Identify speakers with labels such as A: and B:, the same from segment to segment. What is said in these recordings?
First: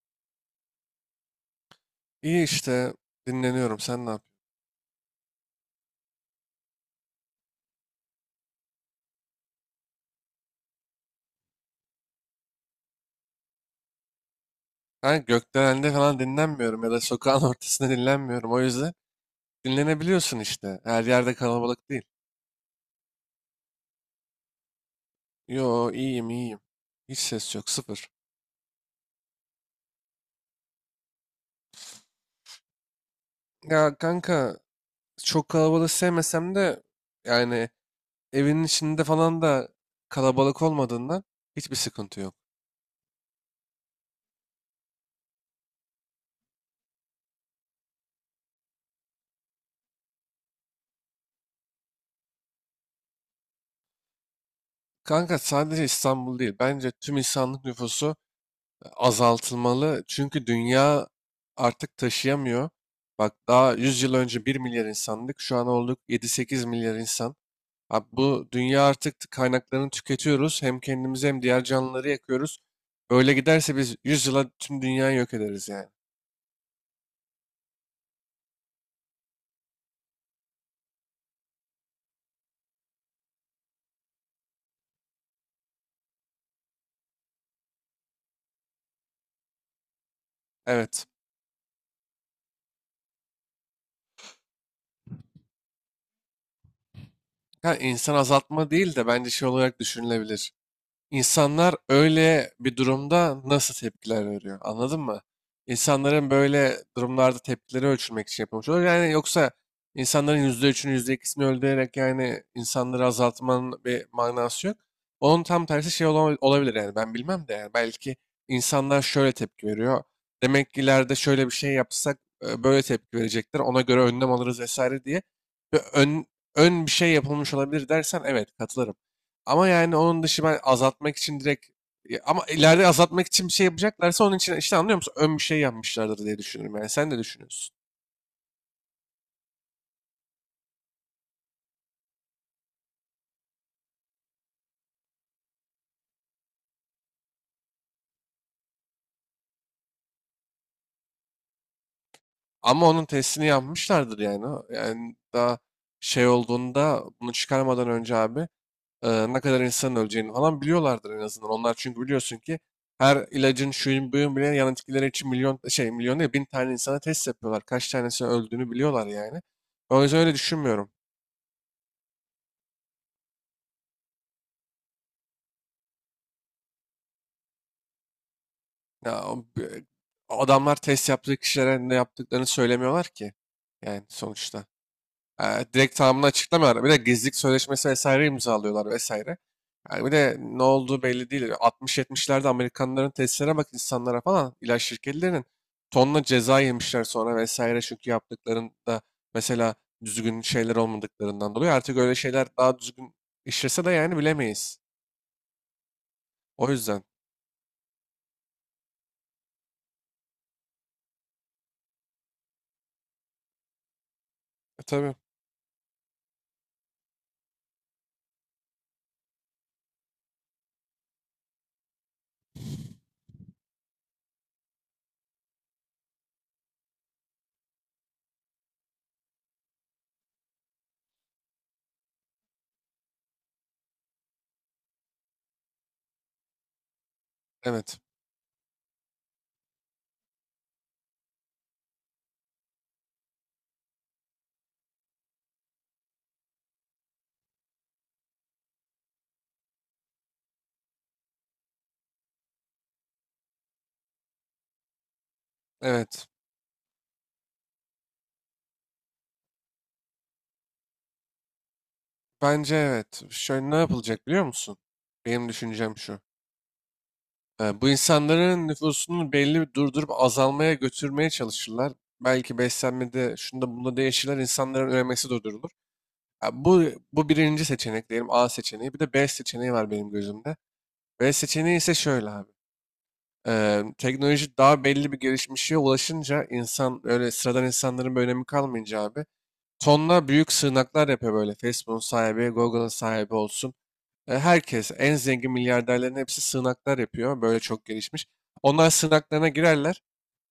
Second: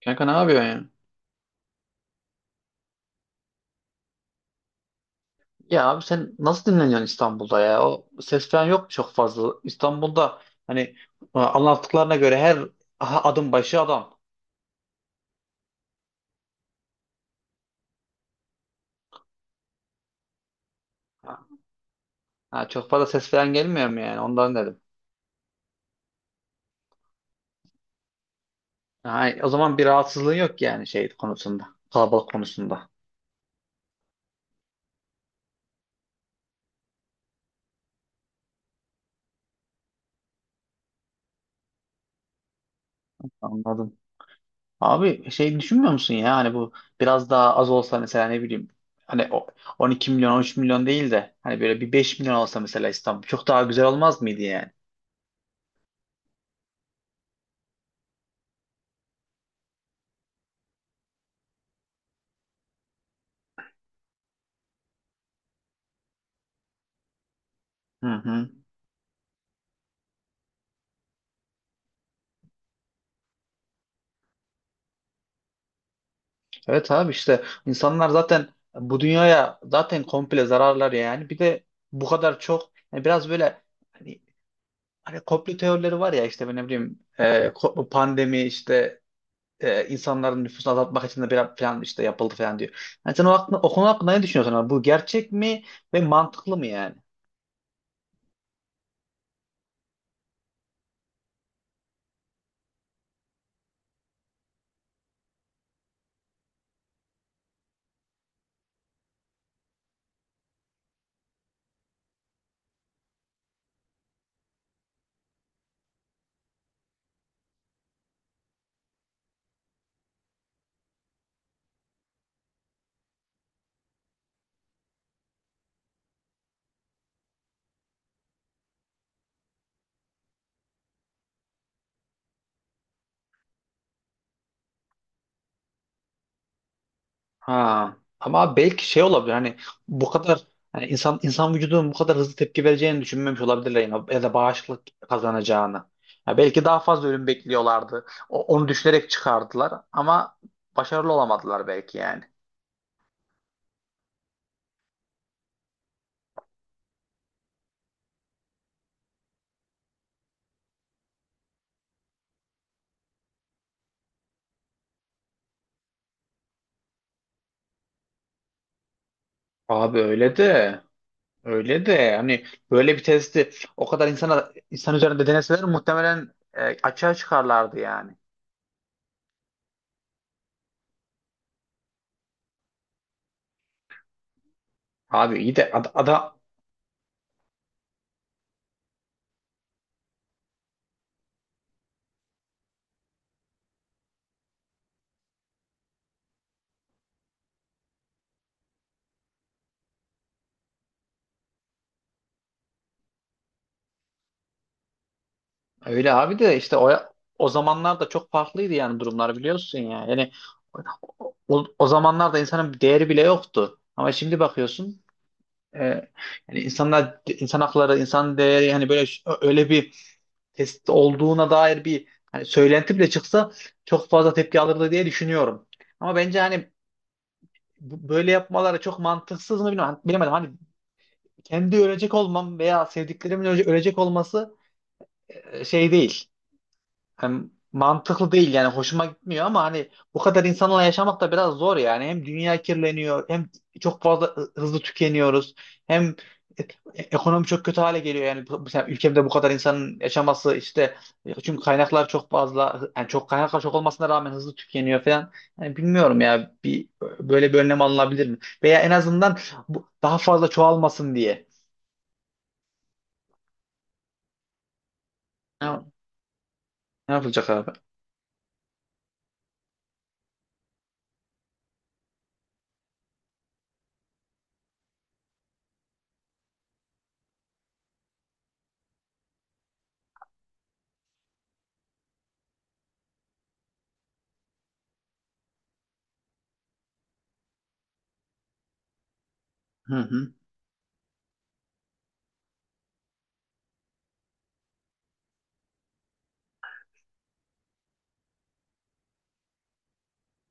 A: Kanka ne yapıyorsun ya?
B: İyi işte dinleniyorum. Sen ne yapıyorsun?
A: Ya abi sen nasıl dinleniyorsun İstanbul'da ya? O ses falan yok mu çok fazla? İstanbul'da hani anlattıklarına göre her aha, adım başı adam.
B: Ben gökdelende falan dinlenmiyorum ya da sokağın ortasında dinlenmiyorum. O yüzden dinlenebiliyorsun işte. Her yerde
A: Ha,
B: kalabalık değil.
A: ha, çok fazla ses falan gelmiyor mu yani? Ondan dedim.
B: Yo iyiyim iyiyim. Hiç ses yok sıfır.
A: Ha, o zaman bir rahatsızlığın yok yani şey konusunda. Kalabalık konusunda.
B: Ya kanka çok kalabalık sevmesem de yani evinin içinde falan da kalabalık olmadığından hiçbir sıkıntı yok.
A: Anladım. Abi şey düşünmüyor musun ya? Hani bu biraz daha az olsa mesela ne bileyim. Hani o 12 milyon 13 milyon değil de hani böyle bir 5 milyon olsa mesela İstanbul çok daha güzel olmaz mıydı yani?
B: Kanka sadece İstanbul değil. Bence tüm insanlık nüfusu azaltılmalı. Çünkü dünya artık taşıyamıyor. Bak daha 100 yıl önce 1 milyar insandık. Şu an olduk 7-8 milyar insan. Abi
A: Hı
B: bu
A: hı.
B: dünya artık kaynaklarını tüketiyoruz. Hem kendimizi hem diğer canlıları yakıyoruz. Böyle giderse biz 100 yıla tüm dünyayı yok ederiz yani.
A: Evet abi işte insanlar zaten bu dünyaya zaten komple zararlar yani. Bir de bu kadar çok yani biraz böyle hani, hani komplo teorileri var ya işte ben ne bileyim, pandemi işte insanların nüfusunu azaltmak
B: Evet.
A: için de biraz falan işte yapıldı falan diyor. Yani sen o konu hakkında ne düşünüyorsun abi? Bu gerçek mi ve mantıklı mı yani?
B: Ha, insan azaltma değil de bence şey olarak düşünülebilir. İnsanlar öyle bir durumda nasıl tepkiler veriyor? Anladın mı? İnsanların böyle durumlarda tepkileri ölçülmek için yapılmış olur. Yani yoksa insanların %3'ünü yüzde %2'sini öldürerek yani insanları azaltmanın bir manası yok. Onun tam tersi şey olabilir yani ben bilmem de yani belki insanlar şöyle tepki veriyor. Demek ki ileride şöyle bir şey yapsak böyle tepki verecekler. Ona göre önlem alırız vesaire diye. Ve ön bir şey yapılmış olabilir dersen evet katılırım. Ama yani onun dışı ben azaltmak için direkt. Ya, ama ileride azaltmak için bir şey yapacaklarsa onun için işte anlıyor musun? Ön bir şey yapmışlardır diye düşünüyorum yani. Sen de düşünüyorsun.
A: Ha. Ama belki şey olabilir hani bu kadar hani insan vücudunun bu kadar hızlı tepki vereceğini düşünmemiş olabilirler yine, ya da bağışıklık kazanacağını. Ya belki daha fazla ölüm bekliyorlardı. Onu düşünerek çıkardılar ama başarılı olamadılar belki yani.
B: Ama onun testini yapmışlardır yani. Yani daha şey olduğunda bunu çıkarmadan önce abi ne kadar insanın öleceğini falan biliyorlardır en azından. Onlar çünkü biliyorsun ki her ilacın şuyun buyun bile yan etkileri için milyon şey milyon değil bin tane insana test yapıyorlar. Kaç tanesinin öldüğünü biliyorlar yani.
A: Abi
B: O yüzden öyle
A: öyle de
B: düşünmüyorum.
A: hani böyle bir testi o kadar insan üzerinde deneseler muhtemelen, açığa çıkarlardı yani.
B: Ya, adamlar test yaptığı kişilere ne yaptıklarını söylemiyorlar ki. Yani sonuçta.
A: Abi
B: Ee,
A: iyi de
B: direkt
A: adam.
B: tamamını açıklamıyorlar. Bir de gizlilik sözleşmesi vesaire imzalıyorlar vesaire. Yani bir de ne olduğu belli değil. 60-70'lerde Amerikanların testlere bak insanlara falan ilaç şirketlerinin tonla ceza yemişler sonra vesaire çünkü yaptıklarında mesela düzgün şeyler olmadıklarından dolayı artık öyle şeyler daha düzgün işlese de yani bilemeyiz.
A: Öyle abi de
B: O
A: işte o
B: yüzden.
A: o zamanlar da çok farklıydı yani durumlar biliyorsun ya. Yani o zamanlarda insanın bir değeri bile yoktu. Ama şimdi
B: E,
A: bakıyorsun
B: tabii.
A: e, yani insanlar, insan hakları, insan değeri yani öyle bir test olduğuna dair bir hani söylenti bile çıksa çok fazla tepki alırdı diye düşünüyorum. Ama bence hani böyle yapmaları çok mantıksız mı bilmiyorum. Hani bilemedim. Hani kendi ölecek olmam veya sevdiklerimin ölecek olması şey değil. Hani
B: Evet.
A: mantıklı değil yani hoşuma gitmiyor ama hani bu kadar insanla yaşamak da biraz zor yani. Hem dünya kirleniyor hem çok fazla hızlı tükeniyoruz. Hem e- ekonomi çok kötü hale geliyor yani. Mesela ülkemde bu kadar insanın yaşaması işte, çünkü kaynaklar çok fazla yani çok, kaynaklar çok olmasına rağmen hızlı tükeniyor falan. Yani bilmiyorum
B: Evet.
A: ya, bir böyle bir önlem alınabilir mi? Veya en azından bu daha fazla çoğalmasın diye.
B: Bence evet. Şöyle ne yapılacak biliyor musun? Benim
A: Ne,
B: düşüncem şu.
A: ne yapılacak abi?
B: Bu insanların nüfusunu belli bir durdurup azalmaya götürmeye çalışırlar. Belki beslenmede şunda bunda değişirler. İnsanların üremesi durdurulur. Ha, bu birinci seçenek diyelim A seçeneği. Bir de B seçeneği var benim gözümde. B seçeneği ise şöyle abi. Teknoloji daha belli bir gelişmişe ulaşınca insan öyle sıradan insanların bir önemi kalmayınca abi.
A: Hı
B: Tonla
A: hı.
B: büyük sığınaklar yapıyor böyle. Facebook'un sahibi, Google'ın sahibi olsun. Herkes, en zengin milyarderlerin hepsi sığınaklar yapıyor. Böyle çok gelişmiş. Onlar sığınaklarına girerler.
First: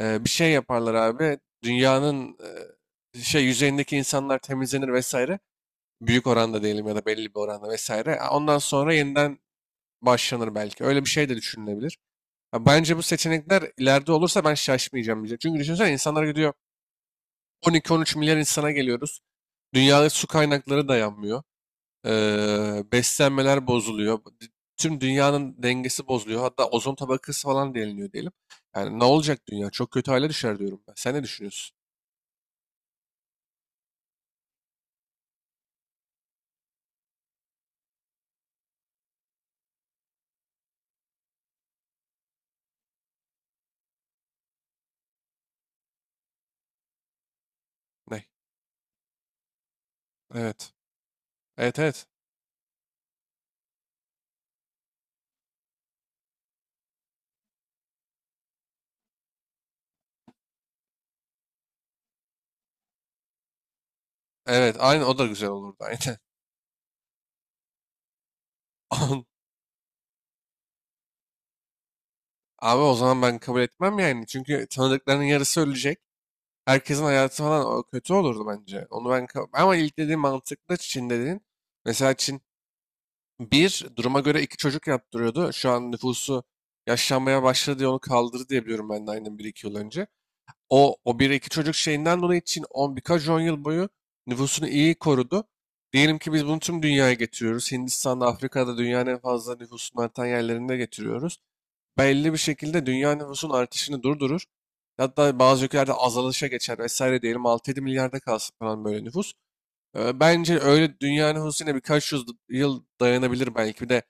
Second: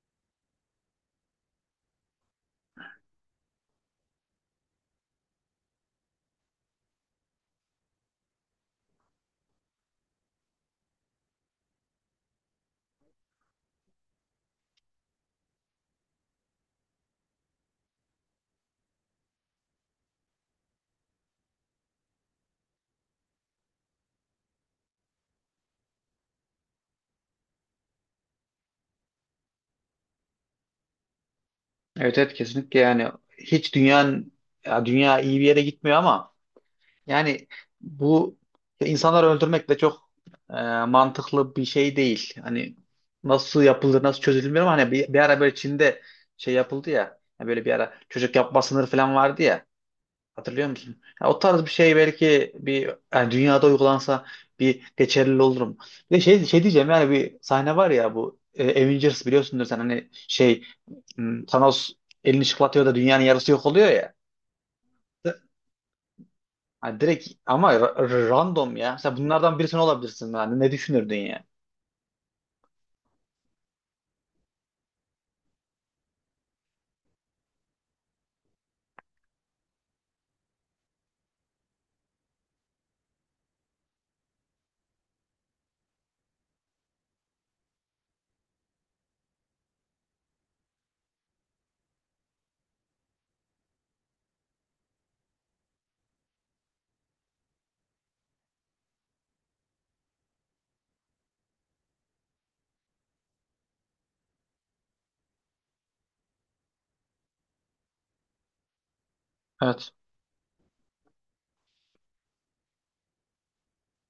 B: Bir şey yaparlar abi. Dünyanın şey yüzeyindeki insanlar temizlenir vesaire. Büyük oranda diyelim ya da belli bir oranda vesaire. Ondan sonra yeniden başlanır belki. Öyle bir şey de düşünülebilir. Ya bence bu seçenekler ileride olursa ben şaşmayacağım diyecek. Çünkü düşünsene insanlar gidiyor 12-13 milyar insana geliyoruz. Dünyada su kaynakları dayanmıyor. Beslenmeler bozuluyor. Tüm dünyanın dengesi bozuluyor. Hatta ozon tabakası falan deliniyor diyelim. Yani ne olacak dünya? Çok kötü hale düşer diyorum ben. Sen ne düşünüyorsun?
A: Evet evet kesinlikle yani, hiç dünyanın, ya dünya iyi bir yere gitmiyor ama yani bu insanları öldürmek de çok e, mantıklı bir şey değil. Hani nasıl yapıldı, nasıl çözülür bilmiyorum. Hani bir ara böyle Çin'de şey yapıldı ya, hani böyle bir ara
B: Ne?
A: çocuk yapma sınırı falan vardı ya. Hatırlıyor
B: Evet.
A: musun? Ya o tarz bir
B: Evet
A: şey
B: evet.
A: belki bir yani dünyada uygulansa bir geçerli olurum. Bir de şey, şey diyeceğim, yani bir sahne var ya bu Avengers, biliyorsundur sen, hani şey, Thanos elini çıklatıyor da dünyanın yarısı yok oluyor ya.
B: Evet aynı o da güzel olurdu aynen.
A: Hani direkt ama random ya. Sen bunlardan birisi olabilirsin yani, ne düşünürdün ya?
B: Abi o zaman ben kabul etmem yani. Çünkü tanıdıklarının yarısı ölecek. Herkesin hayatı falan o kötü olurdu bence. Onu ben ama ilk dediğim mantıklı Çin dediğin. Mesela Çin. Bir, duruma göre iki çocuk yaptırıyordu. Şu an nüfusu yaşlanmaya başladı diye onu kaldırdı diye biliyorum ben de aynen bir iki yıl önce. O bir iki çocuk şeyinden dolayı için on birkaç on yıl boyu nüfusunu iyi korudu. Diyelim ki biz bunu tüm dünyaya getiriyoruz. Hindistan'da, Afrika'da dünyanın en fazla nüfusunun artan yerlerinde getiriyoruz. Belli bir şekilde dünya nüfusun artışını durdurur. Hatta bazı ülkelerde azalışa geçer vesaire diyelim 6-7 milyarda kalsın falan böyle nüfus.
A: Evet.
B: Bence öyle dünyanın huzusuyla birkaç yüz yıl dayanabilir belki. Bir de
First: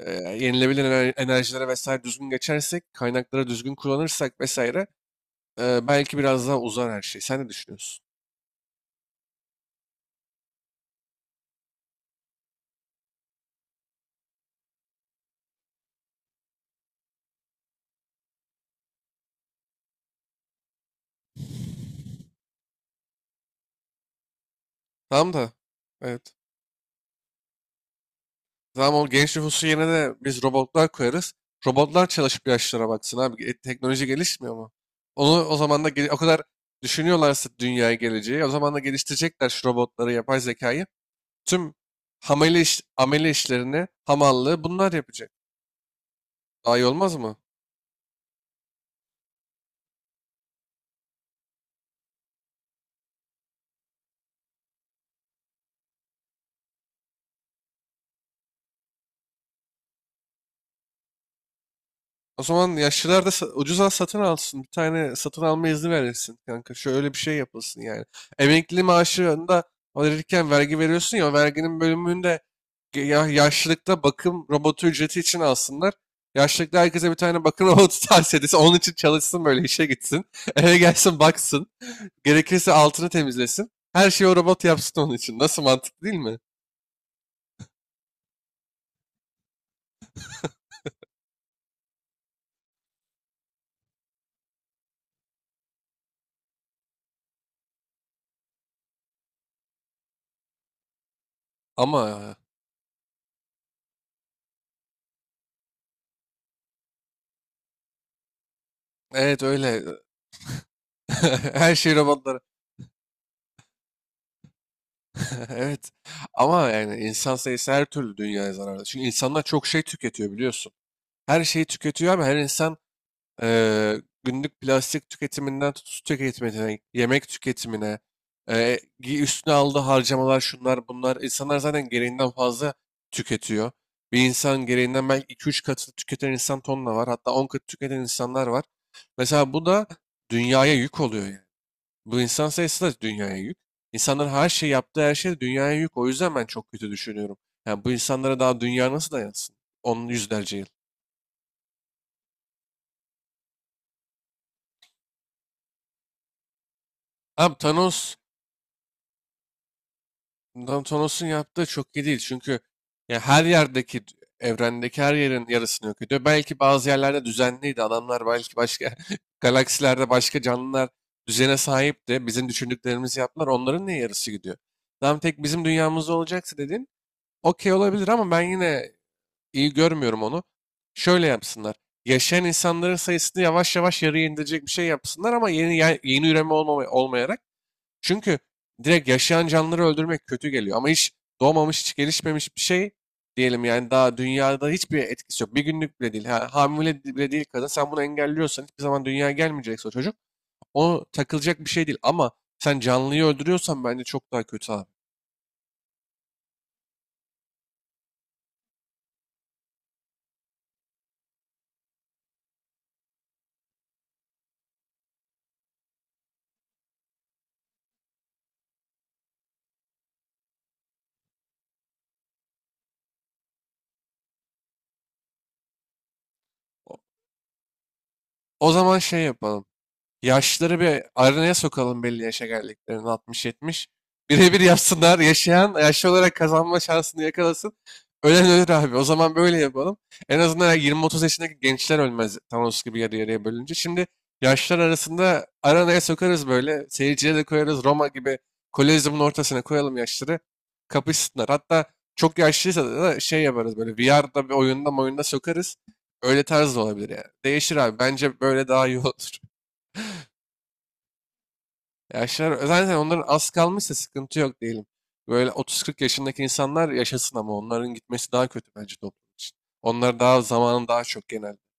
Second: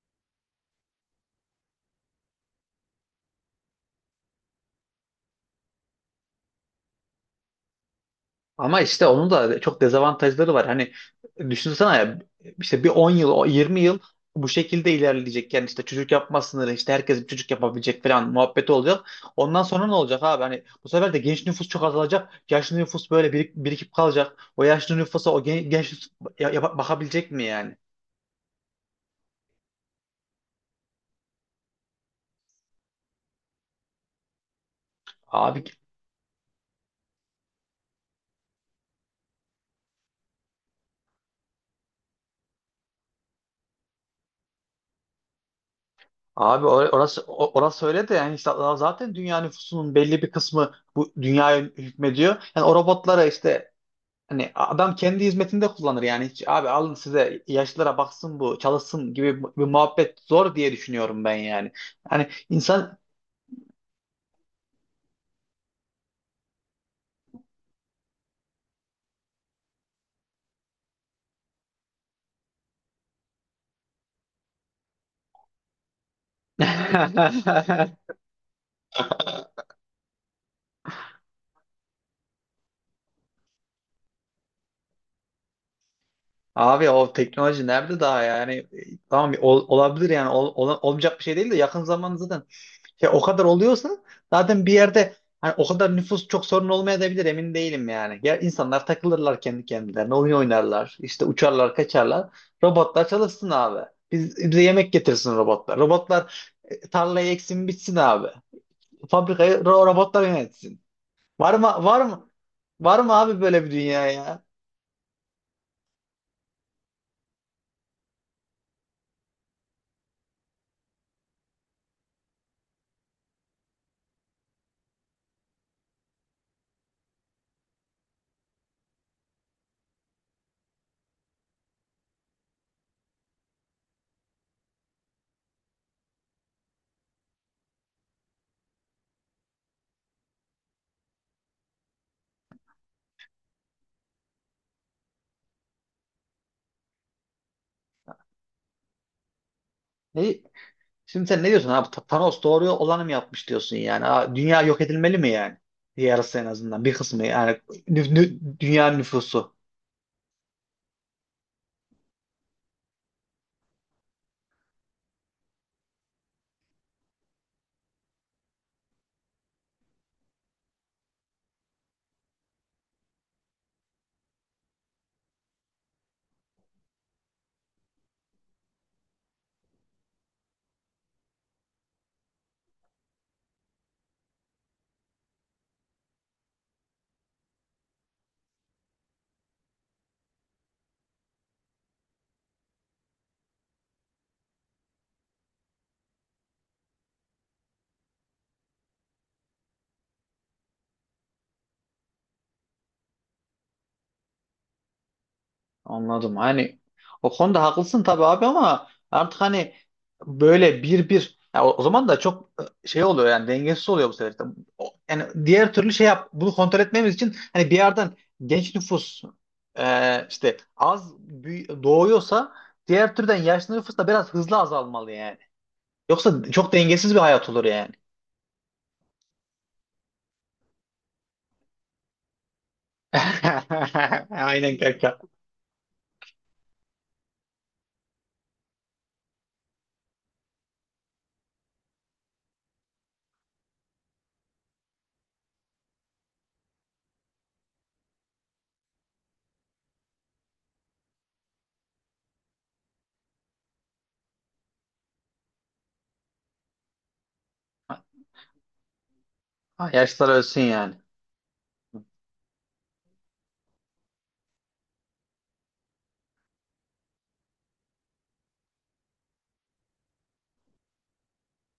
B: yenilebilir enerjilere vesaire düzgün geçersek, kaynakları düzgün kullanırsak vesaire belki biraz daha uzar her şey. Sen ne düşünüyorsun?
A: Ama işte onun da çok dezavantajları var. Hani düşünsene ya, işte bir 10 yıl, o 20 yıl bu şekilde ilerleyecek. Yani işte çocuk yapma sınırı, işte herkes bir çocuk yapabilecek falan muhabbeti olacak. Ondan sonra ne olacak abi? Hani bu sefer de genç nüfus çok azalacak. Yaşlı nüfus böyle birikip kalacak. O yaşlı nüfusa
B: Tamam
A: o
B: da
A: genç nüfus
B: evet.
A: bakabilecek mi yani?
B: Tamam o genç nüfusu yerine de biz robotlar koyarız. Robotlar çalışıp yaşlara baksın abi. Teknoloji gelişmiyor mu? Onu o
A: Abi
B: zaman da o kadar düşünüyorlarsa dünyaya geleceği o zaman da geliştirecekler şu robotları, yapay zekayı. Tüm amele, iş, amele işlerini, hamallığı bunlar yapacak.
A: abi
B: Daha iyi olmaz mı?
A: orası öyle de yani işte zaten dünya nüfusunun belli bir kısmı bu dünyaya hükmediyor. Yani o robotlara işte, hani adam kendi hizmetinde kullanır yani, hiç abi alın size, yaşlılara baksın bu çalışsın gibi bir muhabbet zor diye düşünüyorum ben yani. Hani
B: O zaman
A: insan.
B: yaşlılar da ucuza satın alsın. Bir tane satın alma izni verilsin kanka. Şöyle bir şey yapılsın yani. Emekli maaşında alırken vergi veriyorsun ya o verginin bölümünde ya yaşlılıkta bakım robotu ücreti için alsınlar. Yaşlılıkta herkese bir tane bakım robotu tavsiye edilsin. Onun için çalışsın böyle işe gitsin. Eve gelsin baksın. Gerekirse altını temizlesin. Her şeyi o robot yapsın onun için. Nasıl mantıklı değil mi?
A: Abi o teknoloji nerede daha yani, tamam olabilir yani, olmayacak bir şey değil de yakın zamanda zaten. Ya o kadar oluyorsa zaten bir yerde hani o kadar nüfus çok sorun olmayabilir, emin değilim yani. Ya insanlar takılırlar kendi kendilerine, oyun oynarlar, işte uçarlar, kaçarlar.
B: Ama
A: Robotlar çalışsın abi. Biz, bize yemek getirsin robotlar. Robotlar tarlayı eksin bitsin abi.
B: evet
A: Fabrikayı
B: öyle.
A: robotlar yönetsin. Var mı,
B: Her şey
A: var mı,
B: robotlara.
A: var mı abi böyle bir dünya ya?
B: Evet. Ama yani insan sayısı her türlü dünyaya zararlı. Çünkü insanlar çok şey tüketiyor biliyorsun. Her şeyi tüketiyor ama her insan günlük plastik tüketiminden tut su tüketimine, yemek tüketimine, üstüne aldığı harcamalar şunlar bunlar. İnsanlar zaten gereğinden fazla tüketiyor. Bir insan gereğinden belki 2-3 katı tüketen insan tonla var. Hatta 10 katı tüketen insanlar var. Mesela bu da dünyaya yük oluyor yani. Bu insan sayısı da dünyaya yük. İnsanların her şey yaptığı her şey de dünyaya yük. O yüzden ben çok kötü düşünüyorum. Yani bu insanlara daha dünya nasıl dayansın? Onun
A: Ne,
B: yüzlerce yıl.
A: şimdi sen ne diyorsun abi? Thanos doğru olanı mı yapmış diyorsun yani? Ha, dünya yok edilmeli mi yani? Yarısı, en azından bir kısmı yani,
B: Abi Thanos,
A: dünya nüfusu.
B: Thanos'un yaptığı çok iyi değil. Çünkü ya her yerdeki, evrendeki her yerin yarısını yok ediyor. Belki bazı yerlerde düzenliydi. Adamlar belki başka galaksilerde başka canlılar düzene sahipti. Bizim düşündüklerimizi yaptılar. Onların ne yarısı gidiyor? Tam tek bizim dünyamızda olacaksa dedin. Okey olabilir ama ben yine iyi görmüyorum onu. Şöyle yapsınlar. Yaşayan insanların sayısını yavaş yavaş yarıya indirecek bir şey yapsınlar ama yeni yeni üreme olmama, olmayarak. Çünkü direkt yaşayan canlıları öldürmek kötü geliyor. Ama hiç doğmamış, hiç gelişmemiş bir şey diyelim yani daha dünyada hiçbir etkisi yok. Bir günlük bile değil. Ha, hamile bile değil kadın. Sen bunu engelliyorsan hiçbir zaman dünyaya gelmeyecekse o çocuk. O takılacak bir şey değil. Ama sen canlıyı öldürüyorsan bence çok daha kötü abi.
A: Anladım. Hani o konuda haklısın tabii abi ama artık hani böyle bir ya, o zaman da çok şey oluyor yani, dengesiz oluyor bu sefer. İşte yani diğer türlü şey yap, bunu kontrol etmemiz için hani bir yerden genç nüfus işte az doğuyorsa, diğer türden yaşlı nüfus da biraz hızlı azalmalı yani. Yoksa çok dengesiz bir hayat olur yani.
B: O zaman şey yapalım. Yaşları bir aranaya sokalım belli yaşa geldiklerini 60-70. Birebir
A: Aynen kanka.
B: yapsınlar. Yaşayan yaşlı olarak kazanma şansını yakalasın. Ölen ölür abi. O zaman böyle yapalım. En azından 20-30 yaşındaki gençler ölmez Thanos gibi yarı yarıya bölünce. Şimdi yaşlar arasında aranaya sokarız böyle. Seyirciye de koyarız. Roma gibi Kolezyumun ortasına koyalım yaşları. Kapışsınlar. Hatta çok yaşlıysa da şey yaparız böyle VR'da bir oyunda sokarız. Öyle tarz da olabilir yani. Değişir abi. Bence böyle daha iyi olur.
A: Yaşlılar ölsün yani.
B: Yaşlar zaten onların az kalmışsa sıkıntı yok diyelim. Böyle 30-40 yaşındaki insanlar yaşasın ama onların gitmesi daha kötü bence toplum için. Onlar daha zamanın daha çok genelde.